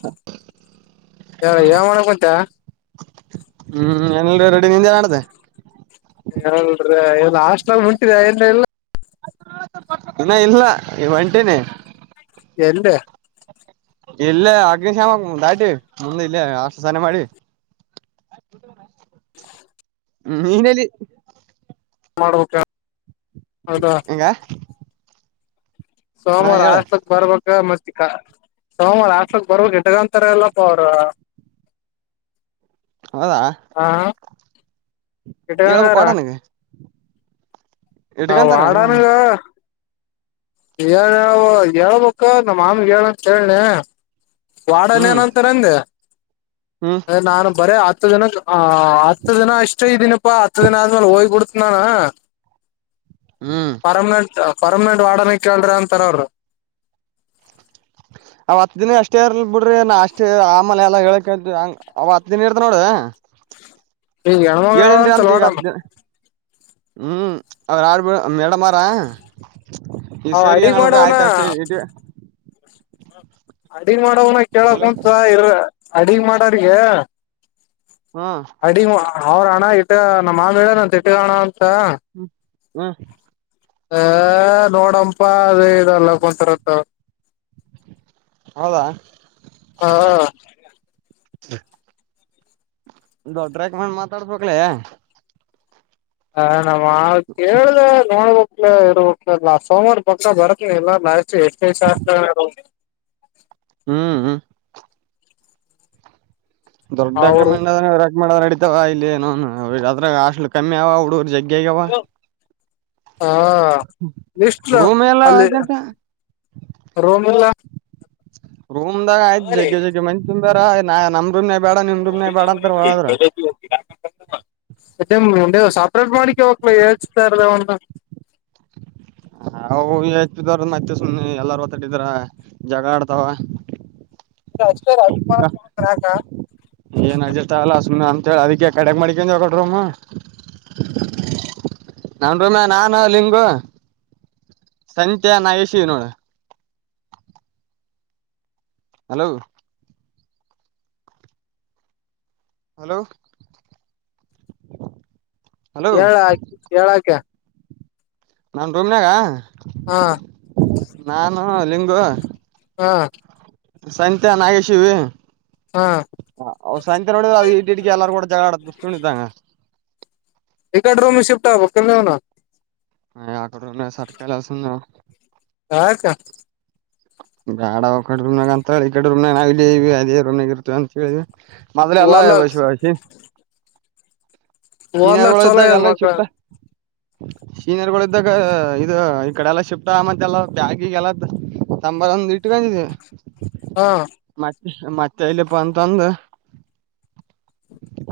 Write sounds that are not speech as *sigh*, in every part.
ಹಾ ಹೇಳ ಯಾವ ಮಾಡ ಕುಂತ ಹ್ಮ್ ಏನಲ್ ರೆಡಿ ನಿಂದೆ ಮಾಡಡ್ದ ಹ್ರಿ ಇ ಹಾಸ್ಟ್ಲಲ್ ಮುಂಟಿದ ಏನ್ ಇಲ್ಲ ಇನ್ನ ಇಲ್ಲ ಒಂಟೇನೆ ಎಲ್ಲಿ ಇಲ್ಲೇ ಅಗ್ನಿಶಾಮ ದಾಟಿ ಮುಂದೆ ಇಲ್ಲೇ ಅಷ್ಟು ಸಾನ ಮಾಡಿ ಹ ಹ್ಮ್ ಹನಲ್ಲಿ ಮಾಡ್ಬೇಕಕ್ಕೆ ಹಂಗ ಹಾ ಸೋಮವಾರ ಹೇಳ ಅಷ್ಟಲ್ ಬರ್ಬೇಕು ಮತ್ತ ಸೋಮವಾರ ಆಷ್ಟಕ್ ಬರ್ ಗಿಟಗಂತಾರ ಎಲ್ಲಪ್ಪ ಅವ್ರ ಹೌದಾ ನೀಬೇಕು ಇಟ್ಕಂಗಾರ ಕೊಡನಗೆ ಹಾ ವಡಾನಗ ಳ್ ಹೇಳ ಮಕ್ಕ ನಮ್ಮ ಮಾಮ ಹೇಳಂತ ಹೇಳನೆ ವಾಡನ್ ಹ್ಮ್ ನ ಅಂತರಂದೆ ಹ್ಮ್ ನಾನು ಬರೇ ಹತ್ತು ಜನ ಹ ಹತ್ತು ದಿನ ಅಷ್ಟ ಇದ್ದೀನಪ್ಪಾ ಹತ್ತು ದಿನ ಆದ್ಮೇಲೆ ಹೋಗಿಬಡ್ತ ನಾನ ಹ್ಮ್ ಪರ್ಮನೆಂಟ್ ಪರ್ಮನೆಂಟ್ ವಾಡನ ಕೇಳ್ರಿ ಅಂತಾರೋಡಿ ಅವ ಹತ್ ದಿನ ಅಷ್ಟೇ ಇರ್ಲ್ ಬಿಡ್ರಿ ನಾ ಅಷ್ಟೇ ಆಮಲೆ ಎಲ್ಲಾ ಹೇಳಕ್ಂಗ ಅವ ಹತ್ ದಿನ ಇರ್ತ ನೋಡ ಹ ಏಳ ಹೆಂ ಅಂತ ಈಗ ಹ್ಮ್ ಅವ್ರ ಆಡ್ಬಡ ಮೇಡಮಾರ ಈ ಅವ್ ಸರಿ ಅಡಿಗ್ ಏನಗ ಆಯ್ತ ಮಾಡವ್ನ ಅಷ್ಟೇ ಇ ಅಡಿ ಮಾಡವನ ಕೇಳಕ್ ಹಲೋ ಉಂಸ ಇರ ಅಡಗ್ ಮಾಡಾರಗ ಹ್ಮ ಅವ್ರಣ್ಣ ಇಟ್ಟ ನಮ್ಮ ಮಾ ಮೇಡ ನನ್ ತಟ್ಟಿಗಣ ಅ ಹ್ಮ್ ಹಾ ಹ ನೋಡಂಪ ಅದ ಇಲ್ಲ ಕೊಂತರಂತ ಹೌದಾ ದೊಡ್ಡ್ರಾಗ ಮಾಡ್ ಮಾತಾಡ್ಬೇಕಕ್ಲೇ ಹ ನ ಕೇಳ್ದ ನೋಡ್ಬ ಇ ನಾ ಸೋಮವಾರ ಪಕ್ಕ ಬರತ್ನ ಇಲ್ಲ ನಾ ಎಷ್ಟು ಹ ಹ್ಮ್ ಹ ಅವರು ದೊಡ್ಡಕ್ರಮ ಮಾಡ ನಡಿತವ ಇಲ್ಲಿ ಏನುದ ಅಷ್ಟಲು ಕಮ್ಮಿ ಅವ ಹುಡುಗರು ಜಗ್ *unintelligible* ಹಾ ಇಷ್ಟು ರೂಮ್ ಎಲ್ಲ ಅಲ್ಲಿ ಆಯ್ತಂತ ರೋಮ ಎಲ್ಲ ರೂಮದಾಗ ಆಯ್ತ್ ಜಗ್ಗೆ ಜಗ್ಗೆ ಮಂ ತಂದಾರ ನಮ *inaudible* ಎತ್ತ ಮುಂಡೆ ಸಪರೇಟ್ ಮಾಡಿಕ ಹೋಗಕ್ಲ ಹಚ್ತ ಇರದ ಒಂದು ಹ ಅವು ಹೆದ್ರ ಮತ್ತೆ ಸುಎಲ್ಲಾರ ಹೊತಾಟಿದ್ರ ಜಗ ಆಡ್ತಾವ *unintelligible* ಏನ್ ಅಡ್ಜಸ್ಟ್ ಆಗಲ್ಲ ಸುಮ್ಮ ಅಂತ ಹೇಳಿ ಅದಕ್ಕೆ ಕಡೆಗ್ ಮಾಡಡಿಕ ಹೊಗಟ್ರಮ್ಮ ನನ್ ರಮ್ಯಾ ನಾನ ಲಿಂಗು ಸಂತ್ಯ ನಾ ಎಸಿದ್ದೀ ನೋಡ ಹಲೋ ಹಲೋ ಹಲೋ ಹೇಳ ಹೇಳಕ ನನ್ ರೂಮ ನಾಗ ಹಾ ನಾನು ಲಿಂಗು ಹಾ ಸತ್ಯ ನಾಗೇಶಿವಿ ಹಾ ಅ ಸಾಯಂತ್ ನೋಡಿದ ಅ ಇಡ್ಕ ಎಲ್ಲಾರೂ ಕೂಡ ಜ ಆಡ ಬಸ್ಕೊಂಡ ಇದ್ದಂಗ ಇಕಾಡಿ ರೂಮ್ ಗಿ ಶಿಫ್ಟ ಆಗಬೇಕು ಹ ಅಕಡೆ ಸರ್ಕಲಸಂದ ಆಯತ ಗಾಡ ಕಡಮ್ನಾಗ ಅಂತ ಹೇಳಿ ಕಡ್ರೂಮನಾಗ ನ ಇ ಅದೇ ರೂಮಾಗ ಇರ್ತವಿ ಅಂತ ಹೇಳವಿ ಮಾದ್ರೆ ಅಲ್ಲ ಓದ್ಲಕ್ ಬಷಷಿ ಚೀನಾರ ಓದ್ಲಕ್ ಒಳ ಚಲೋ ಇ ಇದ್ದಾಗಲ್ಲ ಮಕ್ಳ ಶಿಫ್ಟ ಸೀನಿಯರ್ ಗಳು ಇದ್ದಾಗ ಇದು ಈ ಕಡೆ ಎಲ್ಲ ಶಿಫ್ಟ್ ಆ ಮತ್ತೆ ಎಲ್ಲ ಬ್ಯಾಗಿಿಗೆಲ್ಲ ತಂಬರ್ ಒಂದ್ ಇಟ್ಟಕಂದಿದೀವಿ ಹಾ ಮತ್ತೆ ಇಲ್ಲಿಪ್ಪ ಅಂತ ಅಂದು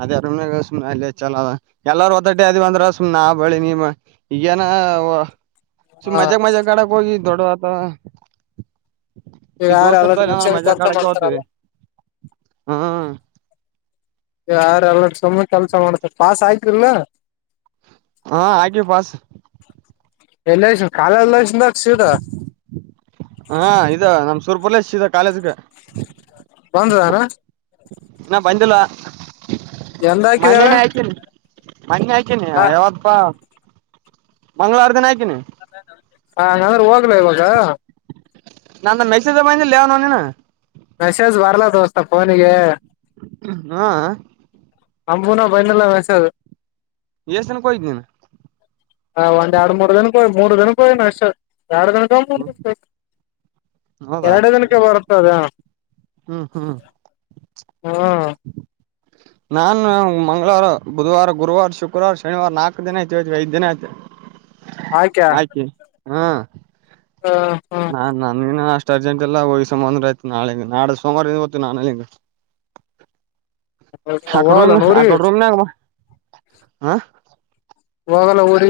ಅದಾರನ ಸ ಚಲೋದ ಎಲ್ಲಾರ ಹೊತ್ತಟ್ಟ ಅದ ಅಂದ್ರ ಸ್ ನಾ ಬಳಿ ನಿಮ್ಮ ಈಗೇನ ಶು ಹ ಮಜಾಕ್ ಮಜಾಕ ಗಡ ಕ ದೊಡೋತ ಈಗ ಈ ಯಾರ ದೋಸ್ ಎಲ್ಲ ಇರ್ತ ಮುಂಚೆ ಅಂದ್ರೆ ಮಜಾ ಕೆಲಸ ಕಳಕ್ಕೆ ಹೋ್ವಿ ಮಾಡ್ತಾರಲ್ಲ ಹ್ಮ್ ಯಾರಲ್ಲ ಸುಮ್ಮನೆ ಕೆಲ್ಸ ಮಾಡ್ತಾರೆ ಪಾಸ್ ಆಯತ್ರಿಲ ಹಾ ಆಗೆ ಪಾಸ ಎಲ್ಲ ಕಾಲ ಎಲ್ಲಸನ್ಕ್ಸದ ಹಾ ಇದ ನಮ್ ಸೂರಪುರ ಲೇ ಕಾಲೇಜ್ಗೆ ಬಂದದಾರ ಇ ಬಂದಲ್ವಾ ಎಂದ ಹಾಕಿದಿ ಹೇಳು ಮನ್ನ ಹಾಕಿನಿ ಯಾವತ್ತಪ್ಪಾ ಮಂಗಳವಾರ ದಿನ ಹಾಕಿನಿ ಹಂಗಂದ್ರೆ ಹೋಗ್ಲ ಇವಾಗ ನಂತ ಮೆಸೇಜ ಬಂದ ಲೇವನೋ ನೀನು ಮೆಸೇಜ್ ಬರ್ಲ ದೋಸ್ತ ಫೋನಿಗೆ ಹಾ ಸಂಂಬೂಣ ಬೈನಲ್ಲ ವಸದು ಎಷ್ಟ ಜನಕ್ಕೆ ಹಯ್ದ ನೀನು ಹ ಒಂದ್ ಎರಡು ಮೂರು ದನಕ್ಕೆ ಹಯ್ ಮೂರು ಜನಕ್ಕೆ ಹಯ ನ ಅಷ್ಟ ಎರಡು ದಿನಕ ಹೌದಾ ಎರಡು ದಿನಕ ಬರ್ತದ ಹ್ಮ್ ಹ್ಮ್ ಹ್ಮ ನಾನ್ ಮಂಗಳವಾರ ಬುಧವಾರ ಗುರುವಾರ ಶುಕ್ರವಾರ ಶನಿವಾರ ನಾಲ್ಕು ದಿನ ಆಯ್ತಿವಿಐ್ವಿ ಐದ್ ದಿನ ಆಯತವಿ ಆಯಕ ಹ್ಮ ನಾ ನನ್ಗಿನ ಅಷ್ಟ ಅರ್ಜೆಂಟ್ ಎಲ್ಲ ಹೋಗಿ ಸಂಬ ಆಯ್ತು ನಾಳ ಹಂಗ ನಾಡೆ ಸೋಮವಾರಿಂದ ಗತ್ತುು ನಾಳ ಹಂಗ ಸಕಡ ಹೋಗಲ್ಲ ಊರಿಗೆ ಆಕಡ ರೂಮ ನ ಹ ಹಲ್ಲ ಓಡಿ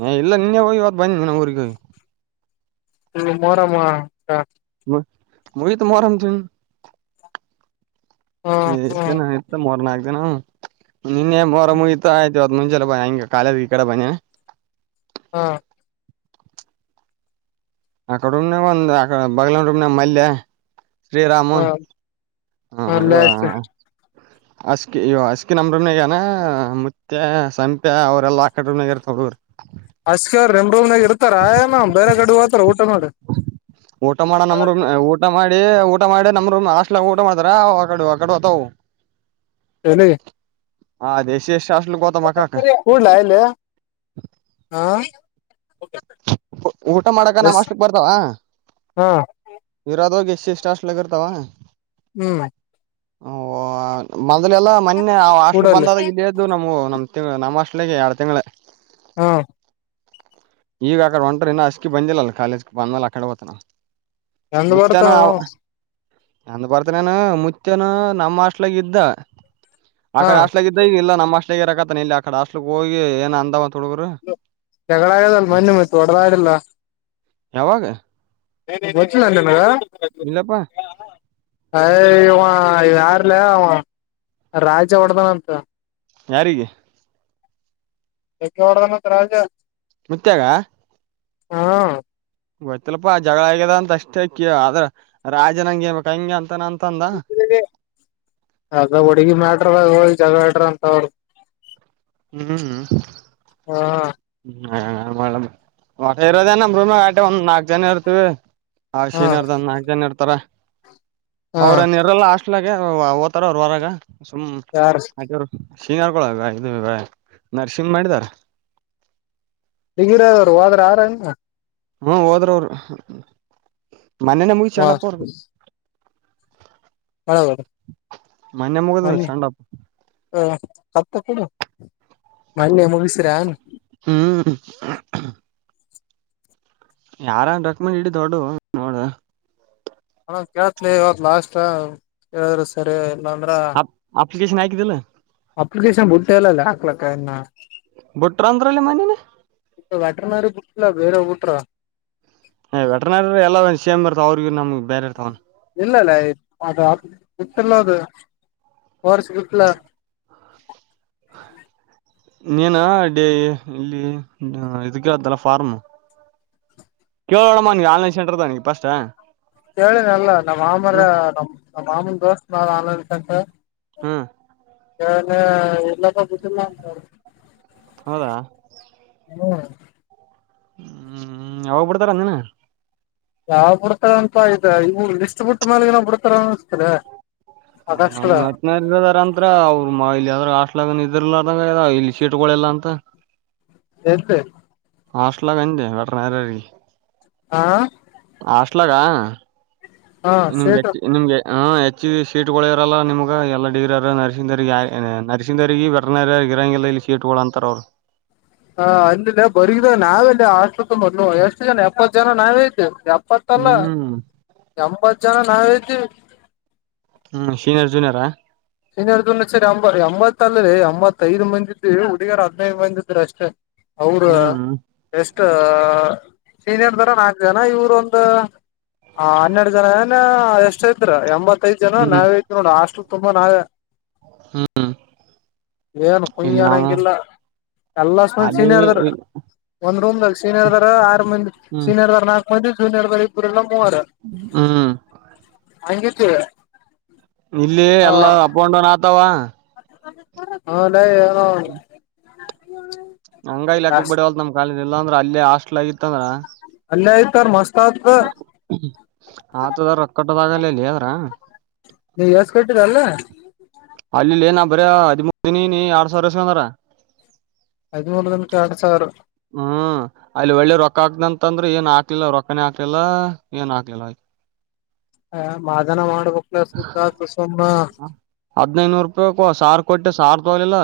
ಹ ಇಲ್ಲ ನಿನ್ನೆ ಹೋಗಿ ಇವತ್ತು ಬಂದಿ ನನ ಊರಿಗೆ ಮೋರಮ್ಮ ಹ ಮುತ ಮರಮ ಇ ಹ್ಮ ಎತ್ತ ಮರರಣ ಆಗದೆನ ನಿನ್ನೆ ಮರ ಮುಯತ ಆಯ್ತ ಇವತ್ ಮುಂಚೆ ಬ ಹಂಗೆ ಕಾಲದ ಈ ಕಡೆ ಬನ್ನಿ ಹಾ ಅಕಡ ಉಮನೆವು ಒಂದು ಅ ಬಗಲಂಡ ರ ಉಮನೆ ಮಲ್ಲೆ ಶ್ರೀರಾಮು ಹ ಹಾ ಅಲ್ಲೇ ಇ ಆಯ್ತು ಅಸ್ಕಿ ಇ ಅಸ್ಕಿ ನರಾನ ಸಂಪ್ಯಾ ಅವರ ಎಲ್ಲ ಲ ಆಕಡಗರ ಥೋಡ ಅಷ್ಟಕ ಅವ್ ರೆಮ್ ರೂಮದಾಗ ಇರ್ತಾರ ಆಯನ ಬೇರೆ ಕಡೆ ಹೋಗತಾರ ಊಟ ನೋಡ ಊಟ ಮಾಡ ನಮ್ರರು ಊಟ ಮಾಡಿ ಊಟ ಮಾಡಿ ನಮರು ಅಷ್ಟಲ ಊಟ ಮಾಡ್ರ ಕ ಆ ಕುವತ ನ ಹಾ ದಸಿ ಎಷ್ಟ ಅಷ್ಟಲು ಗತ ಮಕ್ಕಕ ಕೂಡ್ಲಾ ಇಲ್ಲಿ ಹ ಊಟ ಮಾಡಕ ನಮ್ಮ್ ಎಸ್ ಅಷ್ಟಕ್ ಬರ್ತಾವ ಹಾ ಇರೋದ ಹೋಗಿ ಸ್ಟ ಲಗತಾವ ಹ್ಮ್ ಮೊದ್ಲೆಲ್ಲಾ ಮೊನ್ನೆ ಆ ಹಾಸ್ಟ್ಲ್ ಕೂಡಲ್ಲಿ ಬಂದಾದಗ ಇಲ್ಲ್ದು ನಮ ನಮ್ದ ತಿಂ ನಮ್ಮ ಹಾಸ್ಟೆಲ್ ಎರಡು ತಿಂಗಳು ಹಾ ಈಗ ಆ ಕಡೆ ಒಂಟ್ರ ಇನ್ನು ಅಸ್ಕ ಬಂದಿಲ್ಲ ಅಲ್ಲ ಕಾಲೇಜ್ ಬಂದ ಮೇಲೆ ಆ ಕಡೆ ಹ್ನ ಎಂತ ಪರತ *inaudible* ನಂದ್ ಬರ್ತನೇನ ಮುಚ್ಚನು ನಮ್ಮ ಹಾಸ್ಟೆಲ್ ನಾಗ ಇದ್ದ ಆ ಹಾ ಕಡೆ ಹಾಸ್ಲಾಗ ಇದ್ದ ಈಗ ಇಲ್ಲ ನಮ್ಮ ಅಸ್ಲಗ ಇರಕತಾನ ಇಲ್ಲಿ ಆ ಕ ಹಸ್ಟ್ಲಿಕ್ ಹೋಗಿ ಏನ್ ಅಂದ ಜಗಳ ಆಗದಲ್ ಮೊನೆ ಮ ಒಡದಾಡಲ್ಲ ಯಾವಾಗ ಗಚ್ಚಿಲ್ಲಟನಗ ಇಲ್ಲಪ್ಪಾ ಹ ಹ ಯಾರ್ಲ ರಾಜ ಹೊಡದನಂತ ಯಾರಿಗೆ ಯಕ ಹೊಡ್ದ ಮತ್ ರಾಜ ಮತ್ಯಾಗ ಹಾ ಗೊತ್ತಲ್ಪಾ ಜಗಳ ಆಗ್ಯದ ಅಂತ ಅಷ್ಟೇ ಕ ಆದ್ರ ರಾಜನಂಗೆಂಗೆ ಅಂತ ನಂತ ಆಗ ಹುಡುಗಿ ಮಾಡ್ಯಾರಿ ಜಗ ಹಡ್ರಂತ ಹ ಹ್ಮ್ ಹಾ ಹ ಇರೋದೇ ನೂಮ ಆಟೆ ಒಂದ್ ನಾಲ್ಕ್ ಜನ ಇರ್ತವಿ ಹ ಶನ್ರ್ದ ನಾಕಕ್ ಜನ ಇರ್ತಾರ ಹ ಅವ್ರ ನ್ ಇರಲ್ಲ ಹಾಸ್ಟ್ಲಾಗ ಓತಾರ ಅವರು ಹೊರಾಗ ಸುಮ್ ಯಾರ ಹಾಗವರು ಶಿಂಗ್ ಹಾರ್ಕೊಳ ಬ ಇದು ಬ ನರ್ಸಿಂಗ್ ಮಾಡಿದಾರ ಹಗಿರದರು ಹದ್ರ ಆರನ್ ಹ್ಮ ಹೋದ್ರ ಅವರು ಮನನೆ ಮುಗ ಚಂಡಪ್ಪ ಅವ್ರ ಹಳ ಮೊನ್ನೆ ಮುಗದ ಮನ್ನಿ ಚಂಡಪ್ಪ ಹ ಸತ್ತ ಕೊಡು ಮಣ್ಣೆ ಮುಗಸ್ರನ್ ಹ್ಮ್ ಯಾರ ರಕ್ಮಂಡ್ ಇಡ ದೊಡ್ಡು ನೋಡ ಇವಾಗ ಲಾಸ್ಟ್ ಹೇಳಿದ್ರರು ಸರಿ ಇಲ್ಲಾ ಅಂದ್ರ ಕನ್ ಆಕಿದ್ದಲ್ಲ ಅಪ್ಲಿಕೇಶನ್ ಬುಟ್ಟ ಎಲ್ಲಲ್ಲ ಹಾಕ್ಲಕ್ಕ ಇನ್ನ ಬಿಟ್ರ ಅಂದ್ರಲ್ಲಿ ಮನೇನೆ ವಟರ್ ನಾರಿ ಬಟ್ಟಿಲ್ಲ ಬೇರೆ ಊಟ್ರ ವೆಟ್ರನರಿ ಎಲ್ಲ ಸೇಮ್ ಬರ್ತ ಅವ್ರಗ ನಮ್ಗೆ ಇಲ್ಲ ಇಲ್ಲ ಅ ಇಟ್ಟಲ ಅದು ಹೊರ್ಸ ಇಟ್ಲ ನೀನು ಡೇ ಇಲ್ಲಿ ಇದು ಕೇಳ್ದಲ್ಲ ಫಾರ್ಮು ಕೇಳೋ ನೋಡಮ್ಮ ಆನ್ಲೈನ್ ಸಂಟರ್ದಾಗ ನಿನ್ ಫಸ್ಟ್ ಕೇಳಿನಲ್ಲ ನಮ್ಮ್ ಮಾಮರ ಹ್ಮ್ ನಮ್ ನಮ್ಮ್ ಮಾಮನ ದೋಸ್ತನ ಆನ್ಲೈನ್ ಸೆಂಟರ್ ಹ್ಮ್ ಯ ಎಲ್ಲಪ್ಪ ಗತ್ತಿಲ್ಲಂತ ಹೌದಾ ಹ್ಮ ಹ್ಮ್ ಅವೋಗ್ಬಿಡ್ತಾರಂದಿನ ಯಾವ್ ಬಿಡ್ತಾರ ಅಂತ ಆ್ತ ಇವು ಲಿಸ್ಟ್ ಬಿಟ್ಟ ಮ್ಯಾಲಗ ನಾವ್ ಬಿಡ್ತಾರ ಅನಿಸ್ತದೆ ನಮ್ ನಟನದಾರಂತ್ರ ಅವ್ರರು ಇ ಲಗನ್ ಇದ್ರಲದಂಗ ಇಲ್ಲಿ ಶೀಟ್ಗಳೆಲ್ಲಾ ಅಂತ ಎೇತ *inaudible* ಹಾಸ್ಟಲ್ ಕೆ ವೇಟನರಿ ಹಾ ಹಾಸ್ಟೆಲಾಗ ಹಾ ನಿಮ್ಗೆ ಸೇಟ ನಿಮ್ಗೆ ಹ್ ಹೆಚ್ಚ ಶೀಟ್ಗಳ ಇರಲ್ಲ ನಿಮ್ಗ ಎಲ್ಲ ಡಿಗ್ರಿರ ನರ್ಸಿಂಗ್ ನರ್ಸಿಂಗ್ ಅವ್ರಿಗೆ ವೇಟರ್ನರಿ ಇರಂಗಿಲ್ಲ ಇಲ್ಲಿ ಸೀಟ್ಗಳು ಅಂತಾರ ಅವ್ರು ಹ ಅಲ್ಲಿಲ್ಲ ಬರಗಿದ ನಾವೆಲ್ಲಿ ಹಾಸ್ಟೆಲ್ ಮೊದ್ಲು ಎಷ್ಟು ಜನ ಎಪ್ಪತ್ ಜನ ನಾವೇಯಿದ್ದೇವೆ ಎಪ್ಪತ್ತಲ್ಲ ಹ್ಮ್ ಎಂಬತ್ತು ಜನ ನಾವೇಯಿದೀವಿ ಹ್ಮ್ ಸೀನಿಯರ್ ಜೂನಿಯರಾ ಸೀನಿಯರ್ ಜೂನಿಯರ್ ಸೇರಿ ಎಂಬತ್ತ ಅಲ್ರಿ ಎಂಬತ್ತ್ತೈದು್ ಮಂದಿ ಇದವಿ ಹುಡುಗಿಯರ್ ಹದಿನೈದು ಮಂದಿ ಇದರೀ ಅಷ್ಟೇ ಅವರ ಹ್ಮ್ ಎಷ್ಟ ಸೀನಿಯರ್ ದರ ನಾಲ್ಕು ಜನ ಇವರ ಒಂದು ಆ ಹನ್ನೆರಡು ಜನ ಏನ ಎಷ್ಟ ಐತ್ ಎಂಬತ್ತೈದ್ ಜನ ನಾವ ಐತ್ ನೋಡ ಹಾಸ್ಟೆಲ್ ತುಂಬಾ ನಾವೇ ಹ್ಮ್ ಏನ್ ಕುಯಿನ್ ಇಲ್ಲಿ ನಾವು ಏನಂಗಿಲ್ಲ ಎಲ್ಲಷ್ಟಂದ ಅಲ್ಲಿ ಸೀನಿಯರ್ದ್ರ ಒಂದ್ ರೂಮ್ನಾಗ ಸೀನಿಯರ್ ದ ಆರ್ ಮಂದಿ ಹ್ಮ್ ಸೀನಿಯರ್ ದ ನಾಕಕ್ ಮಂದಿ ಜೂನಿಯರ್ ಬರಿ ಇಬ್ರಲ್ಲ ಮೂವರು ಹ್ಮ್ ಹಂಗ್ ಇದ್ವಿ ಇಲ್ಲಿ ಎಲ್ಲ ಅಪ್ ಅಂಡ್ ಡೌನ್ ಆತಾವ ಏನೋ ಹಂಗ ಇಕ್ಕಕ್ ಬಿಡವಲ್ ನಮ್ ಕಾಲೇಜ್ ಇಲ್ಲ ಅಂದ್ರ ಅ ಹಾಸ್ಟೆಲ್ಗ್ ಅಲ್ಲೇ ಐತಾರ ಮಸ್ತ್ ಆತ್ ಆತದ ರೊಕ್ಕಟ್ಟದಾಗ ಲಲ್ಲೆ ಆಗರ ಎಸ್ಟ್ ಕಟ್ಟಿದೆ ಅಲ್ಲಿ ಅಲ್ಲಿಲ್ಲಿ ನಾ ಬರ ಹದಿಮೂರು ದಿನ ಇದೀನಿ ಎರಡು ಸಾವಿರ ಇಸ್ಕೊಂಡರ ಹದಿಮೂರು ದಿನಕ್ಕೆ ಎರಡು ಸಾವಿರ ಹ್ಮ್ ಅಲ್ಲಿ ಒಳ್ಳೆ ರೊಕ್ಕ ಹಾಕ್ದಂತಂದ್ರೆ ಏನ್ ಹಾಕ್ಲಿಲ್ಲ ರೊಕ್ಕನೇ ಹಾಕ್ಲಿಲ್ಲ ಏನ್ ಹಾಕ್ಲಿಲ್ಲ ಆಯ್ತ ಹ ಮಾದನ ಮಾಡ್ಬೇಕಕ್ಲ ಸುಮ್ನ ಹದ್ನೈನೂರು ರೂಪಾಯಿ ಸಾವಿರ ಕೊಟ್ಟೆ ಸಾವಿರ ತೊಗಲಿಲ್ಲ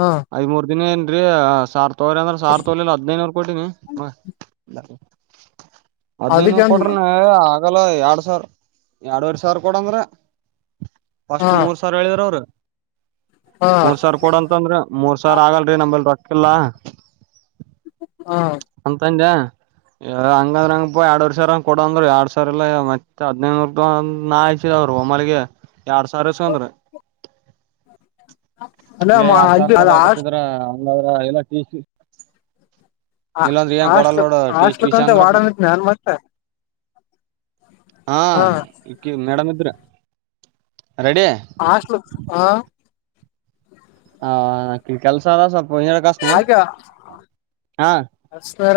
ಹ ಹದಿಮೂರು ದಿನ ಏನ್ರರಿಸಾವಿರ ತೋಕೋರಿ ಅಂದ್ರೆ ಸಾವಿರ ತೋಕೋಲಿಲ್ಲ ಹದಿನೂರು ಕೋಟಿ ನೀ ಹದ್ನೈನೂರ್ ಕೊಟ್ರಿ ಅದಕ್ಕಂದ ಆಗಲ್ಲ ಎರಡ್ ಸಾವಿರ ಎರಡ್ವರ್ ಸಾವಿರ ಕೊಡಂದ್ರ ಫ್ರಿಸ್ಟ್ ಹ ಮೂರ್ ಸಾವಿರ ಹೇಳಿದ್ರು ಅವ್ರು ಹ ಮೂರ್ ಸಾವಿರ ಕೊಡು ಅಂತಾದ್ರು ಮೂರ್ ಸಾವಿರ ಆಗಲ್ರಿ ನಂಬಲ್ ರೊಕ್ಕಿಲ್ಲ ಹ ಅಂತದ್ಯಾ ಹಂಗಂದ್ರ ಹೆಂಗಪ್ಪಾ ಎರಡ್ವರ್ ಸಾವರ ಕೊಡ ಅಂದ್ರರು ಎರಡ್ ಸಾವರ ಇಲ್ಲ ಮತ್ತತ್ ಹದ್ನೈದುನೂರ್ ನಾನ್ ರೋಮ್ಮಲಿಗೆ ಎರಡ್ ಸಾವ ಇಸ್ಕೊಂಡ್ರು ಅಲ್ಲ ಹೇ ಎರಡು ಸಾವಿ ಅಲ್ಲಿ ಅ ಕೂಡ ಆಸ್ ಯಟತ್ತಿದ್ರ ಇಂಗಾದ್ರ ಎಲ್ಲಾ ಟಿಸಿ ಇಲ್ಲೊಂದ್ರ ಏನ್ ಕೊಡಲ್ಲ ಹಾಸ್ಟ್ಲ್ ನೋಡು ಹಾಸ್ಟ್ಲಕ್ ಟಿಸಿ ಅಂತ ಅಂದ್ರ ವಾಡನ್ ಇದ್ನ ನಾನ್ ಮತ್ತೆ ಹಾ ಹ ಮೇಡಮ್ ಇದ್ರು ಆಷ್ಟ ಲ ಹಾ ಹ ನ ಕೆಲ್ಸ ಎ ಸ್ವಲ್ಪ ಹಿಂದಗಡೆ ಹಾಸ್ನಿ ಆ ಹಾ ಅಷ್ಟರ